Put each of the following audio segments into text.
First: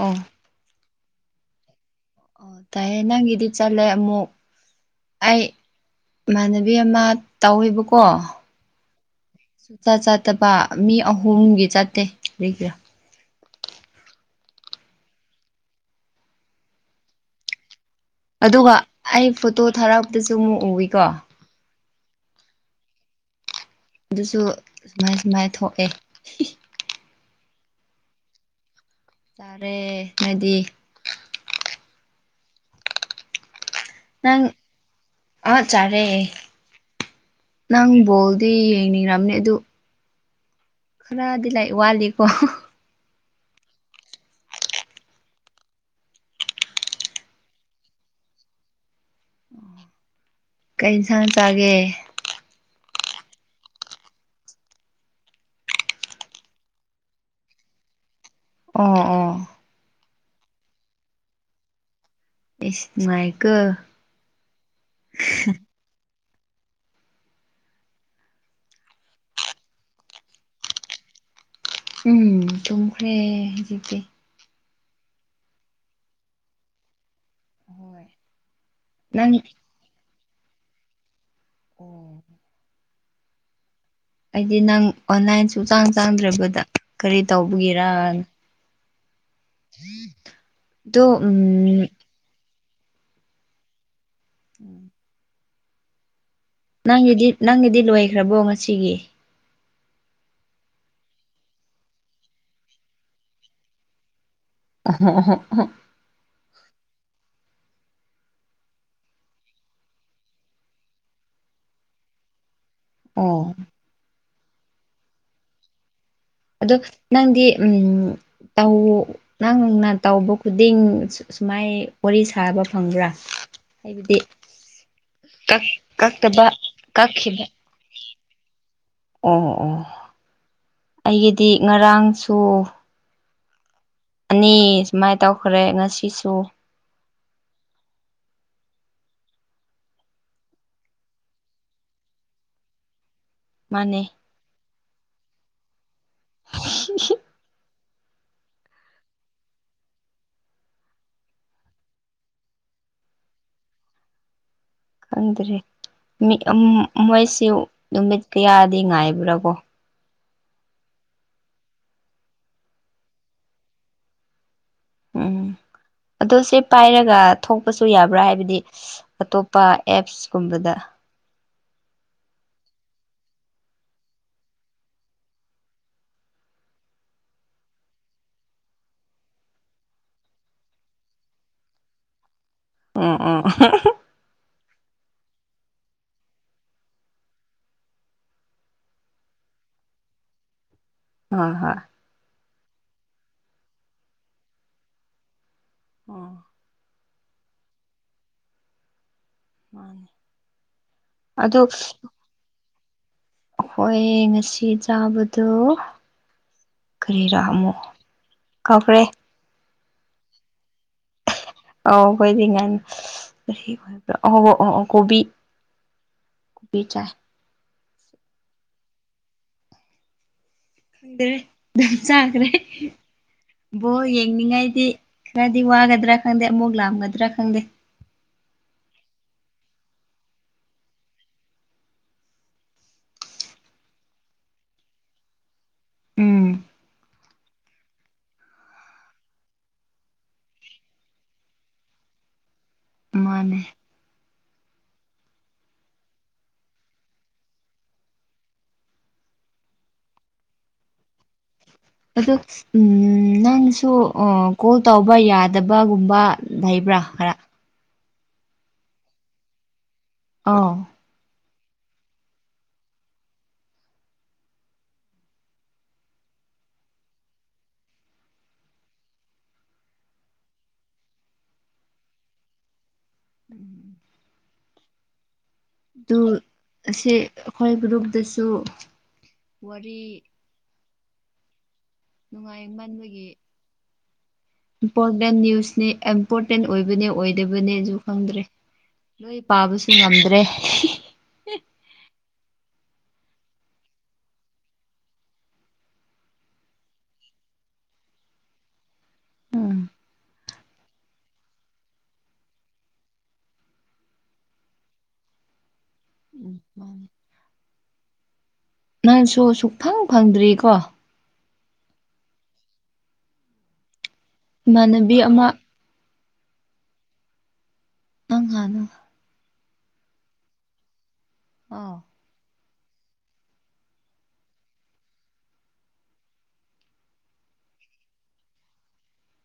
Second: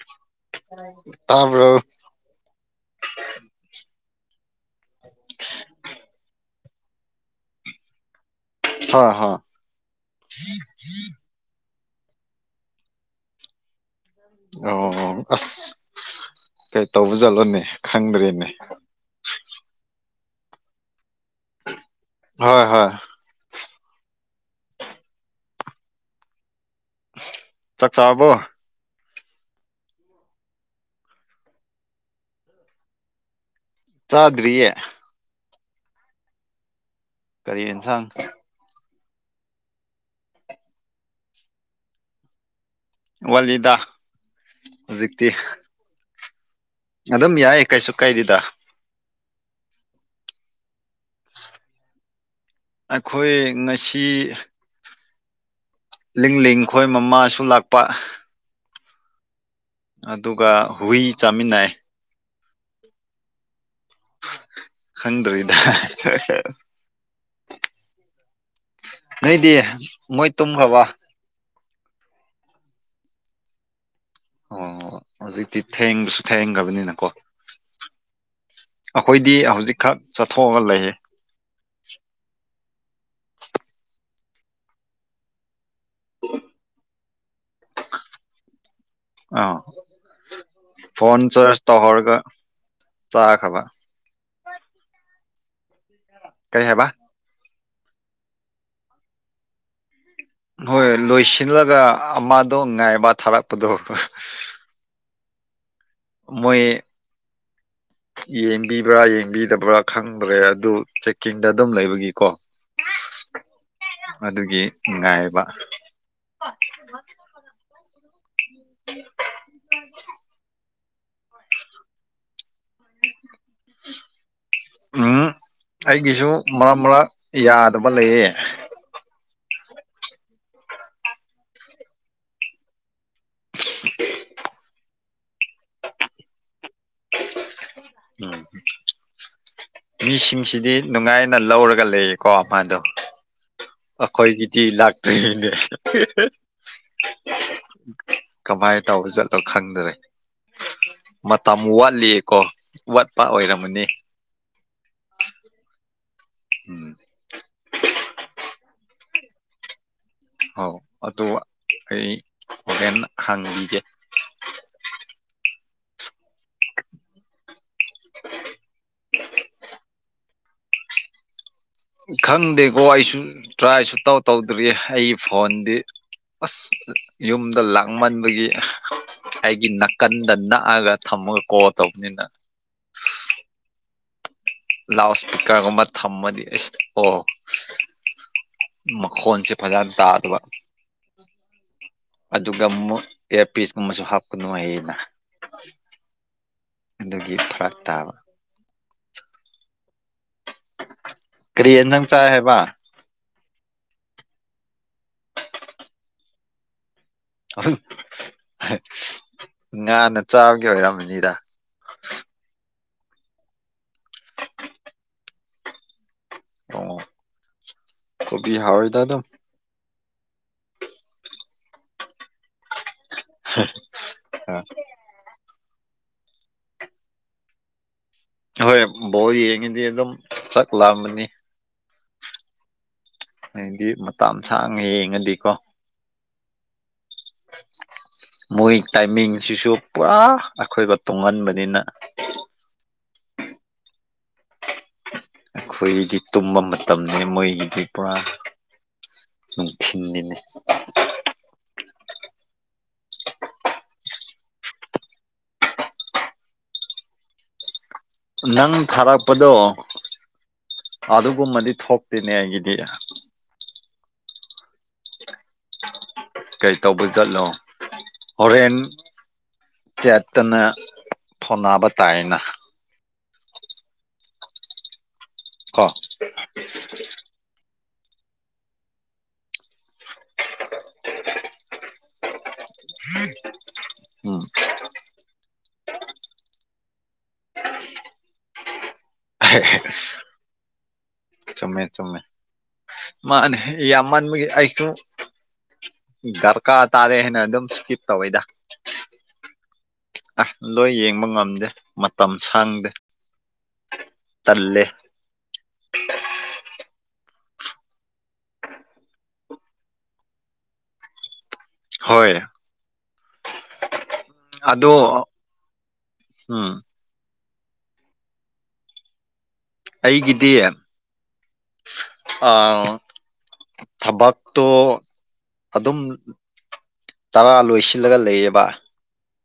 ꯑ ꯇꯕ꯭ꯔ‌ꯣ ꯑꯣ ꯇꯥꯏꯌꯦ ꯅꯪꯒꯤꯗꯤ ꯆꯠꯂꯦ ꯑꯃꯨꯛ ꯑꯩ ꯏꯃꯥꯟꯅꯕꯤ ꯑꯃ ꯇꯧꯋꯦꯕꯀꯣ ꯍꯣꯏ ꯍꯣꯏ ꯁꯨ ꯆ ꯆꯠꯇꯕ ꯃꯤ ꯑꯍꯨꯝꯒꯤ ꯆ ꯇꯦ ꯀꯔꯤ ꯒꯤꯔꯥ ꯑꯣ ꯑꯁ ꯀꯩ ꯇꯧꯕ ꯖꯥꯠꯂꯣꯅꯦ ꯈꯪꯗ꯭ꯔꯦꯅꯦ ꯑꯗꯨꯒ ꯑꯩ ꯐꯣꯇꯣ ꯊꯥꯔꯛ ꯑꯗꯨꯁꯨ ꯑꯃꯨꯛ ꯎꯏꯀꯣ ꯍꯣꯏ ꯍꯣꯏ ꯑꯗꯨꯁꯨ ꯁꯨꯃꯥꯏ ꯁꯨꯃꯥꯏꯅ ꯊꯣꯛꯑꯦ ꯆꯥꯛꯆꯥꯥꯔꯕꯣ ꯆꯥꯔꯦ ꯅꯣꯏꯗꯤ ꯆꯥꯗ꯭ꯔꯤꯌꯦ ꯑꯆꯥꯥꯔꯦ ꯀꯔꯤ ꯅꯪ ꯌꯦꯟꯁꯥꯡ ꯕꯣꯜꯗꯤ ꯌꯦꯡꯅꯤꯔ ꯅꯦ ꯑꯗꯨ ꯈꯔꯗꯤ ꯂꯩ ꯋꯥꯠꯂꯤꯀꯣ ꯋꯥꯠꯂꯤꯗꯥ ꯍꯧꯖꯤꯛꯇꯤ ꯑꯗꯨꯝ ꯌꯥꯏ ꯀꯩꯁꯨ ꯀꯩꯗꯦꯗ ꯀꯩ ꯏꯟꯁꯥꯡ ꯆꯥꯒꯦ ꯑꯩꯈꯣꯏ ꯉꯁꯤ ꯂꯤꯡ ꯂꯤꯡ ꯈꯣꯏ ꯃꯃꯥꯁꯨ ꯂꯥꯛꯄ ꯑꯣ ꯑꯣ ꯑꯗꯨꯒ ꯍꯨꯏ ꯆꯥꯃꯤꯟꯅꯩ ꯏꯁ ꯅꯨꯡꯉꯥꯏꯀꯣ ꯈꯪꯗ꯭ꯔꯤꯗ ꯅꯣꯏꯗꯤ ꯃꯣꯏ ꯇꯨꯝꯈ꯭ꯔꯕ ꯎꯝ ꯇꯨꯝꯃꯈ꯭ꯔꯦ ꯍꯧꯖꯤꯛꯇꯤ ꯑꯣ ꯍꯧꯖꯤꯛꯇꯤ ꯊꯦꯡꯕꯁꯨ ꯊꯦꯡꯈ꯭ꯔꯕꯅꯤꯅꯀꯣ ꯍꯣꯏ ꯅꯪ ꯑꯈꯣꯏꯗꯤ ꯍꯧꯖꯤꯛꯈꯛ ꯆꯠꯊꯣꯛꯑꯒ ꯂꯩꯌꯦ [inaudible] ꯑꯣ ꯑꯩꯗꯤ ꯅꯪ ꯑꯣꯟꯂꯥꯏꯟ ꯆꯥꯡ ꯆꯥꯡꯗ꯭ꯔꯕꯗ ꯀꯔꯤ ꯇꯧꯕꯒꯤꯔ ꯑꯥ ꯐꯣꯟ ꯆꯔꯁ ꯎꯝ ꯇꯧꯍꯧꯔꯒ ꯆꯥ ꯈꯕ [inaudible] ꯀꯔꯤ ꯍꯥꯏꯕ ꯅꯪꯒꯤꯗꯤ ꯅꯪꯒꯤꯗꯤ ꯂꯣꯏꯈ꯭ꯔꯕꯣ ꯉꯁꯤꯒꯤ ꯍꯣꯏ ꯂꯣꯏꯁꯤꯜꯂꯒ ꯑꯃꯗꯣ ꯉꯥꯏꯕ ꯊꯥꯔꯛꯄꯗꯣ [inaudible] ꯃꯣꯏ ꯌꯦꯡꯕꯤꯕ꯭ꯔꯥ ꯌꯦꯡꯕꯤꯗꯕ꯭ꯔꯥ ꯈꯪꯗ꯭ꯔꯦ ꯑꯗꯨ ꯆꯦꯛꯀꯤꯡꯗ ꯑꯗꯨꯝ ꯂꯩꯕꯒꯤꯀꯣ ꯑꯣ ꯑꯗꯨꯒꯤ ꯅꯨꯡꯉꯥꯏꯕ ꯑꯗꯣ ꯅꯪꯗꯤ ꯎꯝ ꯅꯪꯅ ꯇꯧꯕ ꯈꯨꯗꯤꯡ ꯁꯨꯃꯥꯏ ꯋꯥꯔꯤ ꯁꯥꯕ ꯈꯪꯕ꯭ꯔꯥ ꯍꯥꯏꯕꯗꯤ ꯎꯝ ꯑꯩꯒꯤꯁꯨ ꯀꯛꯇꯕ ꯃꯔꯛ ꯃꯔꯛ ꯀꯛꯈꯤꯕ ꯌꯥꯗꯕ ꯂꯩꯌꯦ ꯑꯣ ꯑꯣ ꯑꯩꯒꯤꯗꯤ ꯉꯔꯥꯡꯁꯨ [inaudible] ꯑꯅꯤ ꯁꯨꯃꯥꯏꯅ ꯇꯧꯈ꯭ꯔꯦ ꯉꯁꯤꯁꯨ ꯎꯝ ꯃꯤꯁꯤꯡꯁꯤꯗꯤ ꯅꯨꯡꯉꯥꯏꯅ ꯂꯧꯔꯒ ꯂꯩꯌꯦꯀꯣ ꯃꯥꯗꯣ ꯃꯥꯅꯦ ꯑꯩꯈꯣꯏꯒꯤꯗꯤ ꯂꯛ ꯊꯗꯤ [inaudible] ꯀꯃꯥꯏꯅ ꯇꯧꯔ ꯆꯠꯂꯣ ꯈꯪꯗ꯭ꯔꯦ ꯃꯇꯝ ꯋꯥꯠꯂꯤꯌꯦꯀꯣ ꯋꯥꯠꯄ ꯑꯣꯏꯔꯝꯃꯅꯤ ꯈꯪꯗ꯭ꯔꯦ ꯎꯝ ꯃꯣꯏꯁꯨ ꯅꯨꯃꯤꯠ ꯀꯌꯥ ꯑꯗꯤ ꯉꯥꯏꯕ꯭ꯔꯥꯕꯣ ꯍꯧ ꯑꯗꯨ ꯑꯩ ꯍꯣꯔꯦꯟ ꯍꯥꯡꯈꯤꯒꯦ ꯎꯝ ꯑꯗꯣ ꯁꯤ ꯄꯥꯏꯔꯒ ꯊꯣꯛ ꯄꯁꯨ ꯌꯥꯕ꯭ꯔꯥ ꯍꯥꯏꯕꯗꯤ ꯑꯇꯣꯞꯄ ꯑꯦꯞꯁꯀꯨꯝꯕꯗ ꯈꯪꯗꯦꯀꯣ ꯑꯩꯁꯨ ꯇ꯭ꯔꯥꯏꯁꯨ ꯇꯧ ꯇꯧꯗ꯭ꯔꯤ ꯑꯩꯒꯤ ꯐꯣꯟꯗꯤ ꯑꯁ ꯌꯨꯝꯗ ꯂꯥꯛꯃꯟꯕꯒꯤ ꯑꯩꯒꯤ ꯅꯥꯀꯟꯗ ꯅꯛꯑꯒ ꯊꯝꯃꯒ ꯀꯣꯜ ꯇꯧꯕꯅꯤꯅ ꯎꯝ ꯎꯝ ꯂꯥꯎꯠ ꯏꯁꯄꯤꯀꯔꯒꯨꯝꯕ ꯊꯝꯃꯗꯤ ꯑꯁ ꯑꯣ ꯃꯈꯣꯟꯁꯦ ꯐꯖꯅ ꯇꯥꯗꯕ ꯍꯣꯏ ꯍꯣꯏ ꯑꯗꯨꯒ ꯑꯃꯨ ꯏꯌꯥꯔꯄꯤꯁꯀꯨꯝꯕꯁꯨ ꯍꯥꯞꯄꯒ ꯅꯨꯉꯥꯌꯦꯕ ꯑꯣ ꯑꯗꯨꯒꯤ ꯐꯔꯥꯛ ꯇꯥꯕ ꯃꯥꯅꯦ ꯀꯔꯤ ꯌꯦꯟꯖꯪ ꯆꯥꯏ ꯍꯥꯏꯕ ꯍꯈꯣꯏ ꯉꯁꯤ ꯆꯥꯕꯗꯣ ꯈꯔꯤꯔꯃꯣ ꯀꯈꯔꯦ ꯉꯥꯅ ꯆꯥꯒ ꯑꯣꯏꯔ [unintelligible] ꯀꯣꯕꯤ ꯀꯣꯕꯤ ꯑꯣ ꯆꯥꯏ ꯀꯣꯕꯤ ꯍꯥꯎꯋꯣꯏꯗ ꯑꯗꯨꯝ ꯗꯦ ꯑꯗꯨꯝ ꯆꯈꯔꯦ ꯕꯣ ꯌꯦꯡꯅꯤꯡꯉꯥꯏꯗꯤ ꯗꯤ ꯋꯥꯒꯗ꯭ꯔꯥ ꯈꯪꯗꯦ ꯑꯃꯨꯛ ꯂꯥꯝꯒꯗ꯭ꯔꯥ ꯈꯪꯗꯦ ꯍꯣꯏ ꯕꯣꯔ ꯌꯦꯡꯉꯤꯗꯤ ꯑꯗꯨꯝ ꯆꯠꯂꯝꯑꯝꯕꯅꯤ ꯍꯥꯏꯗꯤ ꯃꯇꯝ ꯁꯥꯡꯅ ꯌꯦꯡꯉꯗꯤꯀꯣ ꯎꯝ ꯃꯣꯏ ꯇꯥꯏꯃꯤꯡꯁꯤꯁꯨ ꯄꯨꯔꯥ ꯑꯩꯈꯣꯏꯒ ꯇꯨꯡꯍꯟꯕꯅꯤꯅ ꯃꯥꯅꯦ ꯑꯩꯈꯣꯏꯒꯤꯗꯤ ꯇꯨꯝꯕ ꯃꯇꯝꯅꯤꯅꯦ ꯃꯣꯏꯒꯤꯗꯤ ꯄꯨꯔꯥ ꯅꯨꯡꯊꯤꯤꯟꯒꯤꯅꯤ ꯎ ꯅꯪꯁꯨ ꯀꯣꯜ ꯇꯧꯕ ꯌꯥꯗꯕꯒꯨꯝꯕ ꯂꯩꯕ꯭ꯔꯥ ꯈꯔ ꯅꯪ ꯊꯥꯔꯛꯄꯗꯣ ꯑꯥꯎ ꯑꯗ ꯀꯃꯗꯤ ꯊꯣꯛꯣꯛꯇꯅꯦ ꯑꯩꯒꯤꯗ ꯀꯩꯇꯧꯕ ꯆꯠꯂꯣ ꯍꯣꯔꯦꯟ ꯆꯦꯠꯇꯅ ꯐꯣꯟꯅꯕ ꯇꯥꯏꯅ ꯎꯝ ꯀꯣ ꯑꯗꯨ ꯁꯤ ꯍꯣꯏ ꯔꯨꯕꯗꯁꯨ ꯋꯥꯔꯤ ꯅꯨꯡꯉꯥꯏꯃꯟꯕꯒꯤ ꯑ ꯏꯝꯄꯣꯔꯇꯦꯟ ꯅ꯭ꯌꯨꯁꯅꯦ ꯏꯝꯄꯣꯔꯇꯦꯟ ꯑꯣꯏꯕꯅꯦ ꯑꯣꯏꯗꯕꯅꯦꯁꯨ ꯈꯪꯗ꯭ꯔꯦ ꯅꯣꯏ ꯄꯥꯕꯁꯨ ꯉꯝꯗ꯭ꯔꯦ ꯆꯨꯝꯃꯦ ꯆꯨꯝꯃꯦ ꯃꯥꯅꯦ ꯌꯥꯝꯃꯟꯕꯒꯤ ꯑꯩꯁꯨ ꯗꯔꯀꯥꯔ ꯇꯥꯔꯦ ꯍꯥꯏꯅ ꯑꯗꯨꯝ ꯏꯁꯀꯤꯞ ꯇꯧꯋꯦꯗ ꯎꯝ ꯑꯁ ꯂꯣꯏ ꯌꯦꯡꯕ ꯉꯝꯗꯦ ꯃꯇꯝ ꯁꯥꯡꯗꯦ ꯇꯜꯂꯦ ꯎꯝ ꯃꯥꯅꯤ ꯅꯪꯁꯨ ꯁꯨꯛꯐꯪ ꯐꯪꯗ꯭ꯔꯤꯀꯣ ꯍꯣꯏ ꯏꯃꯥꯟꯅꯕꯤ ꯑꯃ ꯑꯝ ꯅꯪ ꯀꯅꯣ ꯑꯩꯒꯤꯗꯤ ꯑꯥ ꯑꯥ ꯊꯕꯛꯇꯣ ꯑꯗꯨꯝ ꯇꯔꯥ ꯂꯣꯏꯁꯤꯜꯂꯒ ꯂꯩꯌꯦꯕ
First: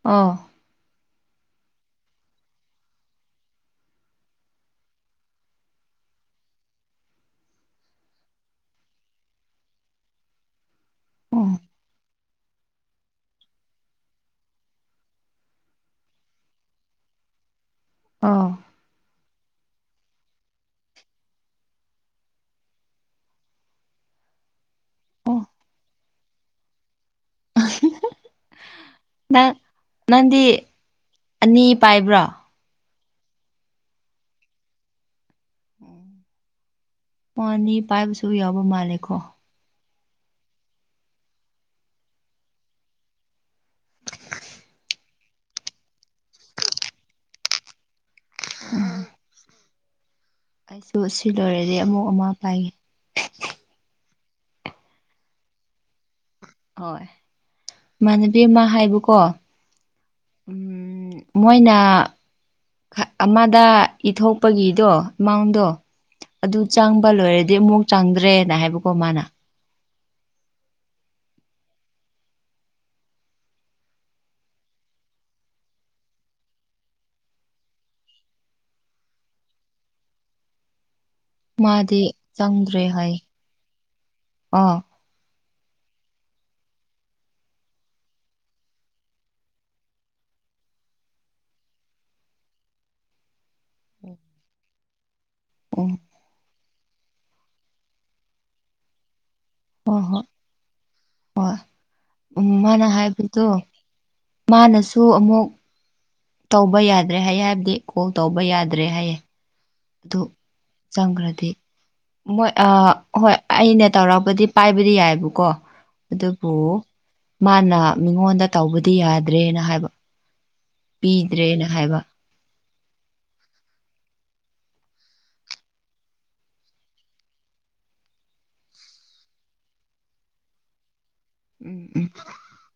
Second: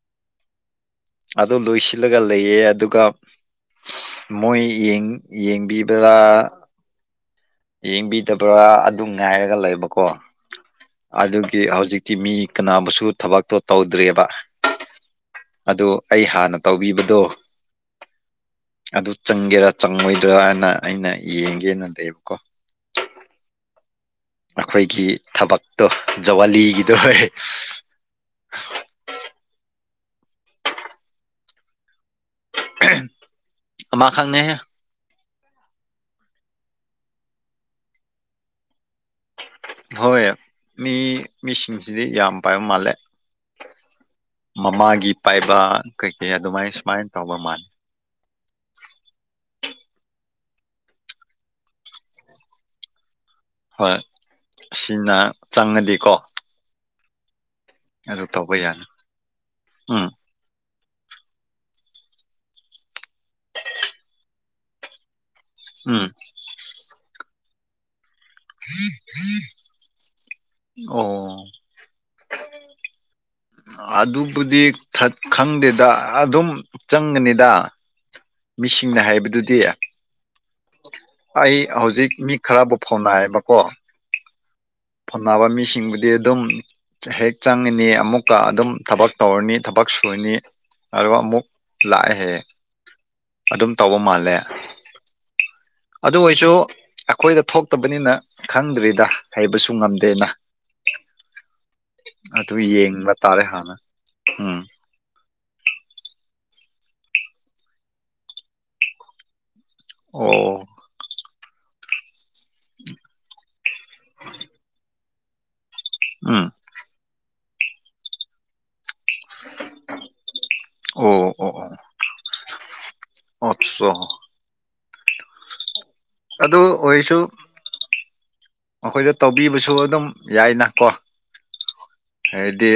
ꯑꯣ ꯑꯗꯨ ꯂꯣꯏꯁꯤꯜꯂꯒ ꯂꯩꯌꯦ ꯑꯗꯨꯒ ꯃꯣꯏ ꯌꯦꯡꯕꯤꯕ꯭ꯔꯥ ꯌꯦꯡꯕꯤꯗꯕ꯭ꯔꯥ ꯑꯗꯨ ꯉꯥꯏꯔꯒ ꯂꯩꯕꯀꯣ ꯑꯣ ꯑꯗꯨꯒꯤ ꯍꯧꯖꯤꯛꯇꯤ ꯃꯤ ꯀꯅꯥꯕꯨꯁꯨ ꯊꯕꯛꯇꯣ ꯇꯧꯗ꯭ꯔꯦꯕ ꯑꯗꯨ ꯑꯩ ꯍꯥꯟꯅ ꯇꯧꯕꯤꯕꯗꯣ ꯑꯣ ꯑꯗꯨ ꯆꯪ ꯒꯤꯦꯔꯥ ꯆꯪꯉꯣꯏꯗ꯭ꯔꯥꯅ ꯑꯩꯅ ꯌꯦꯡꯒꯦꯅ ꯂꯩꯕ ꯀꯣ ꯑꯩꯈꯣꯏꯒꯤ ꯑꯣ ꯊꯕꯛꯇꯣ ꯖꯋꯥꯂꯤꯒꯤꯗꯣ ꯑꯣꯏ ꯅꯪ ꯅꯪꯗꯤ ꯑꯅꯤ ꯄꯥꯏꯕ꯭ꯔꯣ ꯃꯥ ꯈꯪꯅꯦꯍꯦ ꯎꯝ ꯃꯥꯅꯤ ꯄꯥꯏꯕꯁꯨ ꯌꯥꯎꯕ ꯃꯥꯜꯂꯦꯀꯣ ꯍꯣꯏ ꯃꯤ ꯃꯤꯁꯤꯡꯁꯤꯗꯤ ꯌꯥꯝ ꯄꯥꯏꯕ ꯃꯥꯜꯂꯦ ꯃꯃꯥꯒꯤ ꯄꯥꯏꯕ ꯀꯩꯀꯩ ꯑꯗꯨꯃꯥꯏ ꯁꯨꯃꯥꯏꯅ ꯇꯧꯕ ꯃꯥꯜꯂꯦ ꯎꯝ ꯑꯩꯁꯨ ꯁꯤ ꯂꯣꯏꯔꯗꯤ ꯑꯃꯨꯛ ꯑꯃ ꯄꯥꯏꯒꯦ ꯍꯣꯏ ꯁꯤꯅ ꯆꯪꯉꯗꯤꯀꯣ ꯍꯣꯏ ꯑꯗꯨ ꯇꯧꯕ ꯑꯃ ꯌꯥꯅꯤ ꯍꯥꯏꯕꯀꯣ ꯎꯝ ꯎꯝ ꯃꯣꯏꯅ ꯑꯃꯗ ꯏꯊꯣꯛꯄꯒꯤꯗꯣ ꯃꯥꯎꯟꯗꯣ ꯎꯝ ꯑꯗꯨ ꯆꯥꯡ ꯂꯣꯏꯔꯗꯤ ꯑꯃꯨꯛ ꯆꯥꯡꯗ ꯇ꯭ꯔꯦꯅ ꯍꯥꯏꯕꯀꯣ ꯃꯥꯅ ꯑꯣ ꯑꯗꯨꯕꯨꯗꯤ ꯈꯪꯗꯦꯗ ꯑꯗꯨꯝ ꯆꯪꯒꯅꯤꯗ ꯃꯤꯁꯤꯡꯅ ꯍꯥꯏꯕꯗꯨꯗꯤ ꯑꯩ ꯃꯥꯗꯤ ꯍꯧꯖꯤꯛ ꯃꯤ ꯈꯔꯕꯨ ꯆꯪꯗ꯭ꯔꯦ ꯍꯥꯏ ꯐꯥꯎꯅꯥꯌꯦꯕꯀꯣ [inaudible] ꯐꯣꯟꯅꯕ ꯃꯤꯁꯤꯡꯕꯨꯗꯤ ꯑꯗꯨꯝ ꯍꯦꯛ ꯆꯪꯉꯤꯅꯤ ꯑꯃꯨꯛꯀ ꯑꯗꯨꯝ ꯊꯕꯛ ꯇꯧꯔꯅꯤ ꯊꯕꯛ ꯁꯨꯨꯔꯅꯤ ꯑꯗꯨꯒ ꯑꯃꯨꯛ ꯂꯥꯛꯑꯦꯍꯦꯛ ꯑꯗꯨꯝ ꯇꯧꯕ ꯃꯥꯜꯂꯦ ꯎ ꯑꯗꯨ ꯑꯣꯏꯁꯨ ꯑꯈꯣꯏꯗ ꯊꯣꯛꯇꯕꯅꯤꯅ ꯈꯪꯗ꯭ꯔꯤꯗ ꯍꯩꯕꯁꯨ ꯍꯣꯏ ꯍꯣꯏ ꯉꯝꯗꯦꯅ ꯎꯝ ꯑꯗꯨ ꯃꯥꯅ ꯌꯦꯡꯕ ꯇꯥꯔꯦ ꯍꯥꯏꯕꯗꯣ ꯍꯥꯟꯅ ꯎꯝ ꯃꯥꯅꯁꯨ ꯑꯃꯨꯛ ꯇꯧꯕ ꯌꯥꯗ꯭ꯔꯦ ꯍꯥꯏꯌꯦ ꯍꯥꯏꯕꯗꯤ ꯀꯣꯜ ꯇꯧꯕ ꯌꯥꯗ꯭ꯔꯦ ꯍꯥꯏꯌꯦ ꯑꯗꯨ ꯑꯣ ꯆꯪꯈ꯭ꯔꯗꯤ ꯃꯣꯏ ꯑ ꯍꯣꯏ ꯑꯩꯅ ꯇꯧꯔꯛꯄꯗꯤ ꯄꯥꯏꯕꯗꯤ ꯌꯥꯏꯕꯀꯣ ꯀꯣ ꯎꯝ ꯑꯗꯨꯕꯨ ꯃꯥꯅ ꯃꯤꯉꯣꯟꯗ ꯇꯧꯕ ꯗꯤ ꯌꯥꯗ꯭ꯔꯦꯅ ꯍꯥꯏꯕ ꯄꯤꯗ꯭ꯔꯦꯅ ꯍꯥꯏꯕ ꯑꯆꯥ ꯑꯗꯨ ꯑꯣꯏꯁꯨ ꯃꯈꯣꯏꯗ ꯇꯧꯕꯤꯕꯁꯨ ꯑꯗꯨꯝ ꯌꯥꯏꯅ ꯀꯣ ꯎꯝ ꯎꯝ ꯍꯥꯏꯗꯤ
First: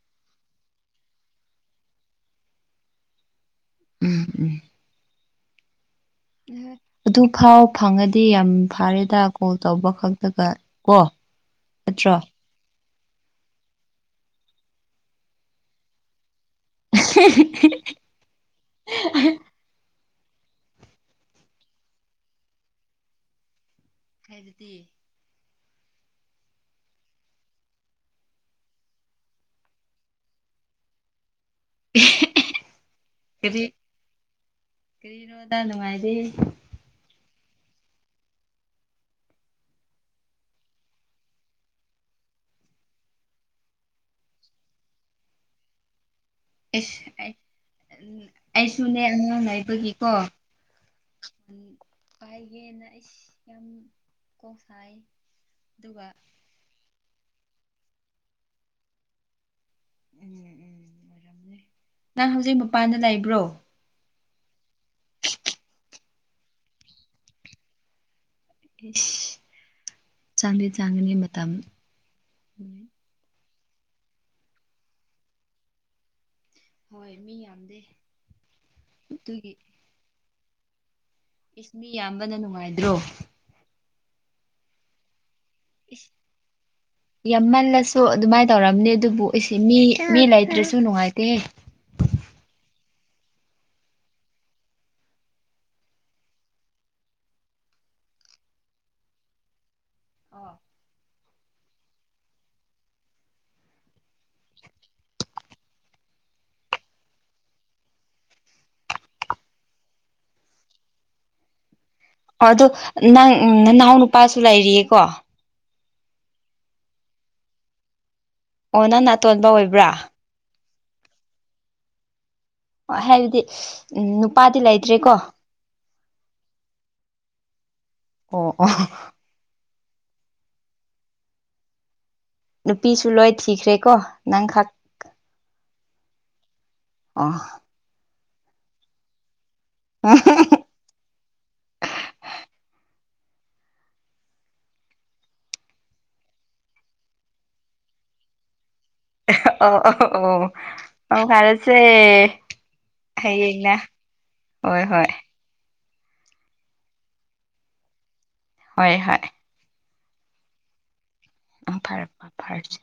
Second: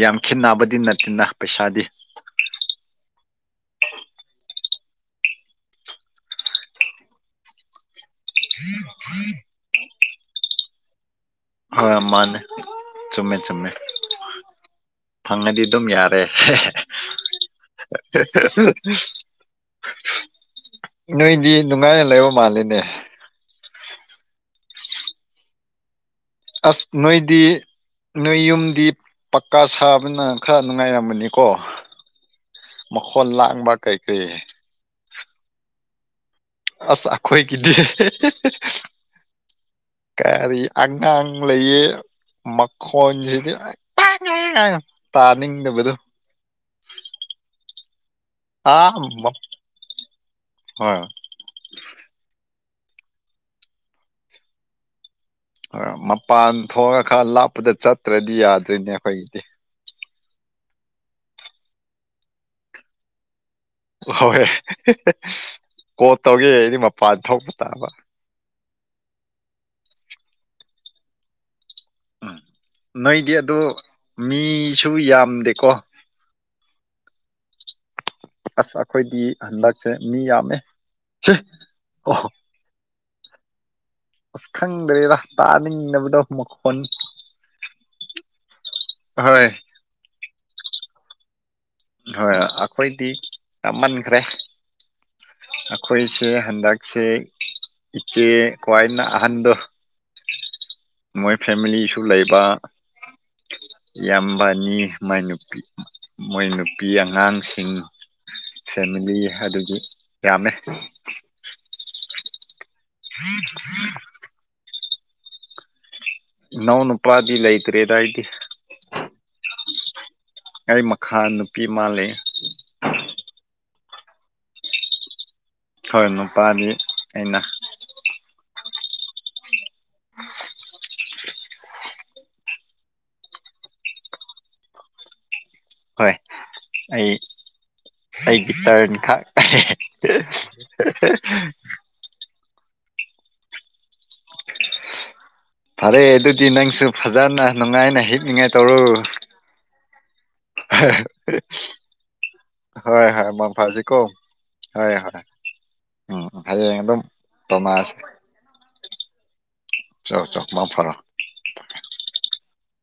ꯌꯥꯝ ꯈꯦꯟꯅꯕꯗꯤ ꯅꯠꯇꯦꯅ ꯄꯩꯁꯥꯗꯤ ꯎꯝ ꯎꯝ ꯑꯗꯨ ꯐꯥꯎ ꯐꯪꯉ ꯗꯤ ꯌꯥꯝ ꯐꯥꯔꯦꯗ ꯀꯣꯜ ꯇꯧꯕꯈꯛ ꯗꯨꯒ ꯀꯣ ꯍꯣꯏ ꯅꯠꯇ꯭ꯔꯣ ꯑꯃꯅꯦ ꯆꯨꯝꯃꯦ ꯆꯨꯝꯃꯦ ꯐꯪꯉꯗꯤ ꯑꯗꯨꯝ ꯌꯥꯔꯦ [unintelligible] ꯅꯣꯏꯗꯤ ꯅꯨꯡꯉꯥꯏꯅ ꯂꯩꯕ ꯃꯥꯜꯂꯤꯅꯦ ꯍꯥꯏꯕꯗꯤ ꯑꯁ ꯅꯣꯏꯗꯤ ꯅꯣꯏ ꯌꯨꯝꯗꯤ ꯄꯀꯥ ꯁꯥꯕꯅ ꯈꯔ ꯅꯨꯡꯉꯥꯏꯔꯝꯕꯅꯤ ꯀꯣ ꯃꯈꯣꯟ ꯂꯥꯡꯕ ꯀꯔꯤ ꯀꯔꯤ ꯀꯔꯣ ꯊꯃꯥꯏꯗꯤ ꯑꯁ ꯑꯩꯈꯣꯏꯒꯤꯗꯤ ꯀꯔꯤ ꯑꯉꯥꯡ ꯂꯩꯌꯦ ꯃꯈꯣꯟꯁꯤꯗꯤ ꯇꯥꯅꯤꯡꯗꯕꯗꯣ ꯏꯁ ꯎꯝ ꯑꯥ ꯑꯩꯁꯨꯅꯦ ꯑꯉꯥꯡ ꯍꯣꯏ ꯅꯏꯕꯒꯤꯀꯣ ꯌꯦꯦꯟꯅ ꯑꯩ ꯌꯥꯝ ꯀꯣꯛꯁꯥꯏ ꯍꯣꯏ ꯃꯄꯥꯟ ꯊꯣꯛꯉ ꯈꯔ ꯂꯥꯞ ꯗ ꯆꯠꯇ꯭ꯔꯗꯤ ꯌꯥꯗ꯭ꯔꯤꯅꯦ ꯑꯩꯈꯣꯏꯒꯤꯗꯤ ꯎ ꯅꯪ ꯍꯧꯖꯤꯛ ꯃꯄꯥꯟꯗ ꯂꯩꯕ꯭ꯔꯣ ꯍꯍꯣꯏ ꯀꯣ ꯇꯧꯒꯦ ꯑꯩꯗꯤ ꯃꯄꯥꯟ ꯊꯣꯛꯄ ꯇꯥꯕ ꯆꯥꯡꯗꯤꯦ ꯆꯥꯡꯒꯅꯤ ꯃꯇꯝ ꯎꯝ ꯅꯣꯏꯗꯤ ꯑꯣ ꯃꯤꯁꯨ ꯌꯥꯝꯗꯦꯀꯣ ꯍꯣꯏ ꯃꯤ ꯌꯥꯗ ꯑꯁ ꯑꯩꯈꯣꯏꯗꯤ ꯍꯟꯗꯛꯁꯦ ꯃꯤ ꯌꯥꯝꯃꯦ ꯁꯤ ꯏꯁ ꯃꯤ ꯑꯣ ꯌꯥꯝꯕꯅ ꯅꯨꯡꯉꯥꯏꯗ꯭ꯔꯣ ꯑꯁ ꯈꯪꯗ꯭ꯔꯦꯗ ꯇꯥꯅꯤꯡꯗꯕꯗꯣ ꯃꯈꯣꯟ ꯌꯥꯝꯃꯜꯂꯁꯨ ꯑꯗꯨꯃꯥꯏꯅ ꯇꯧꯔꯝꯅꯦ ꯑꯗꯨꯕꯨ ꯍꯣꯏ ꯑꯩꯁꯦ ꯃꯤ ꯃꯤ ꯂꯩꯇ꯭ꯔꯔꯤꯁꯨ ꯁꯨ ꯅꯨꯡꯉꯥꯏꯇꯦ ꯍꯣꯏ ꯑꯩꯈꯣꯏꯗꯤ ꯌꯥꯝꯃꯟꯈ꯭ꯔꯦ ꯑꯩꯈꯣꯏꯁꯦ ꯍꯟꯗꯛꯁꯦ ꯏꯆꯦ ꯀ꯭ꯋꯥꯏꯅ ꯑꯍꯟꯗꯣ ꯑꯣ ꯃꯣꯏ ꯐꯦꯃꯤꯂꯤꯁꯨ ꯂꯩꯕ ꯏꯌꯥꯝꯕꯅꯤ ꯃꯥꯏ ꯅꯨꯄꯤ ꯃꯣꯏ ꯅꯨꯄꯤ ꯑꯉꯥꯡꯁꯤꯡ ꯐꯦꯃꯤꯂꯤ ꯑꯗꯨꯒꯤ ꯌꯥꯝꯃꯦ ꯑ ꯑꯗꯨ ꯅꯪ ꯅꯎꯅꯨ ꯄꯁꯨꯨꯂ ꯏꯔꯤꯑ ꯀ ꯅꯧꯅ ꯎ of ꯄꯗ ꯂ ꯑꯩꯇꯔꯤ ꯑꯗꯨꯥꯏꯗꯤ ꯕ꯭ꯔꯥ ꯑꯩ ꯃꯈꯥ ꯅꯨꯄꯤ ꯃꯥꯜꯂꯤ ꯑꯣ ꯍꯥꯏꯕꯗꯤ ꯎꯝ ꯅꯨꯄꯥ ꯗꯤ ꯂꯩꯇ꯭ꯔꯦꯀꯣ ꯍꯣꯏ ꯅꯨꯄꯥꯗꯤ ꯑꯩꯅ ꯑꯣ ꯑꯣ ꯅꯨꯄꯤꯁꯨ ꯂꯣꯏ ꯊꯤꯈ꯭ꯔꯦ ꯀꯣ ꯅꯪꯈꯥꯛ ꯍꯣꯏ ꯑꯩ ꯑꯩꯒꯤ ꯇꯔꯟꯈꯥꯛ [unintelligible] ꯐꯔꯦ ꯑꯗꯨꯗꯤ ꯅꯪꯁꯨ ꯐꯖꯅ ꯅꯨꯡꯉꯥꯏꯅ ꯍꯤꯛꯅꯤꯡꯉꯥꯏ ꯇꯧꯔꯨ ꯑ ꯑ ꯑꯣ ꯑꯣ ꯄꯥꯎ ꯐꯥꯔꯁꯦ ꯍꯣꯌ ꯍꯣꯌ ꯃꯛ ꯍꯌꯦꯡꯅ ꯐꯁꯤ ꯀꯣ ꯍꯣꯏ ꯍꯣꯌ ꯍꯣꯏ ꯍꯣꯌ ꯎꯝ ꯍꯌꯦꯡ ꯑꯗꯨꯝ ꯇꯣꯃꯁ ꯍꯣꯏ ꯍꯣꯏ ꯆꯣ ꯆꯣ ꯃꯥ ꯐꯔꯣ ꯑ ꯐꯔꯛ ꯐ ꯐꯔꯛꯁꯤ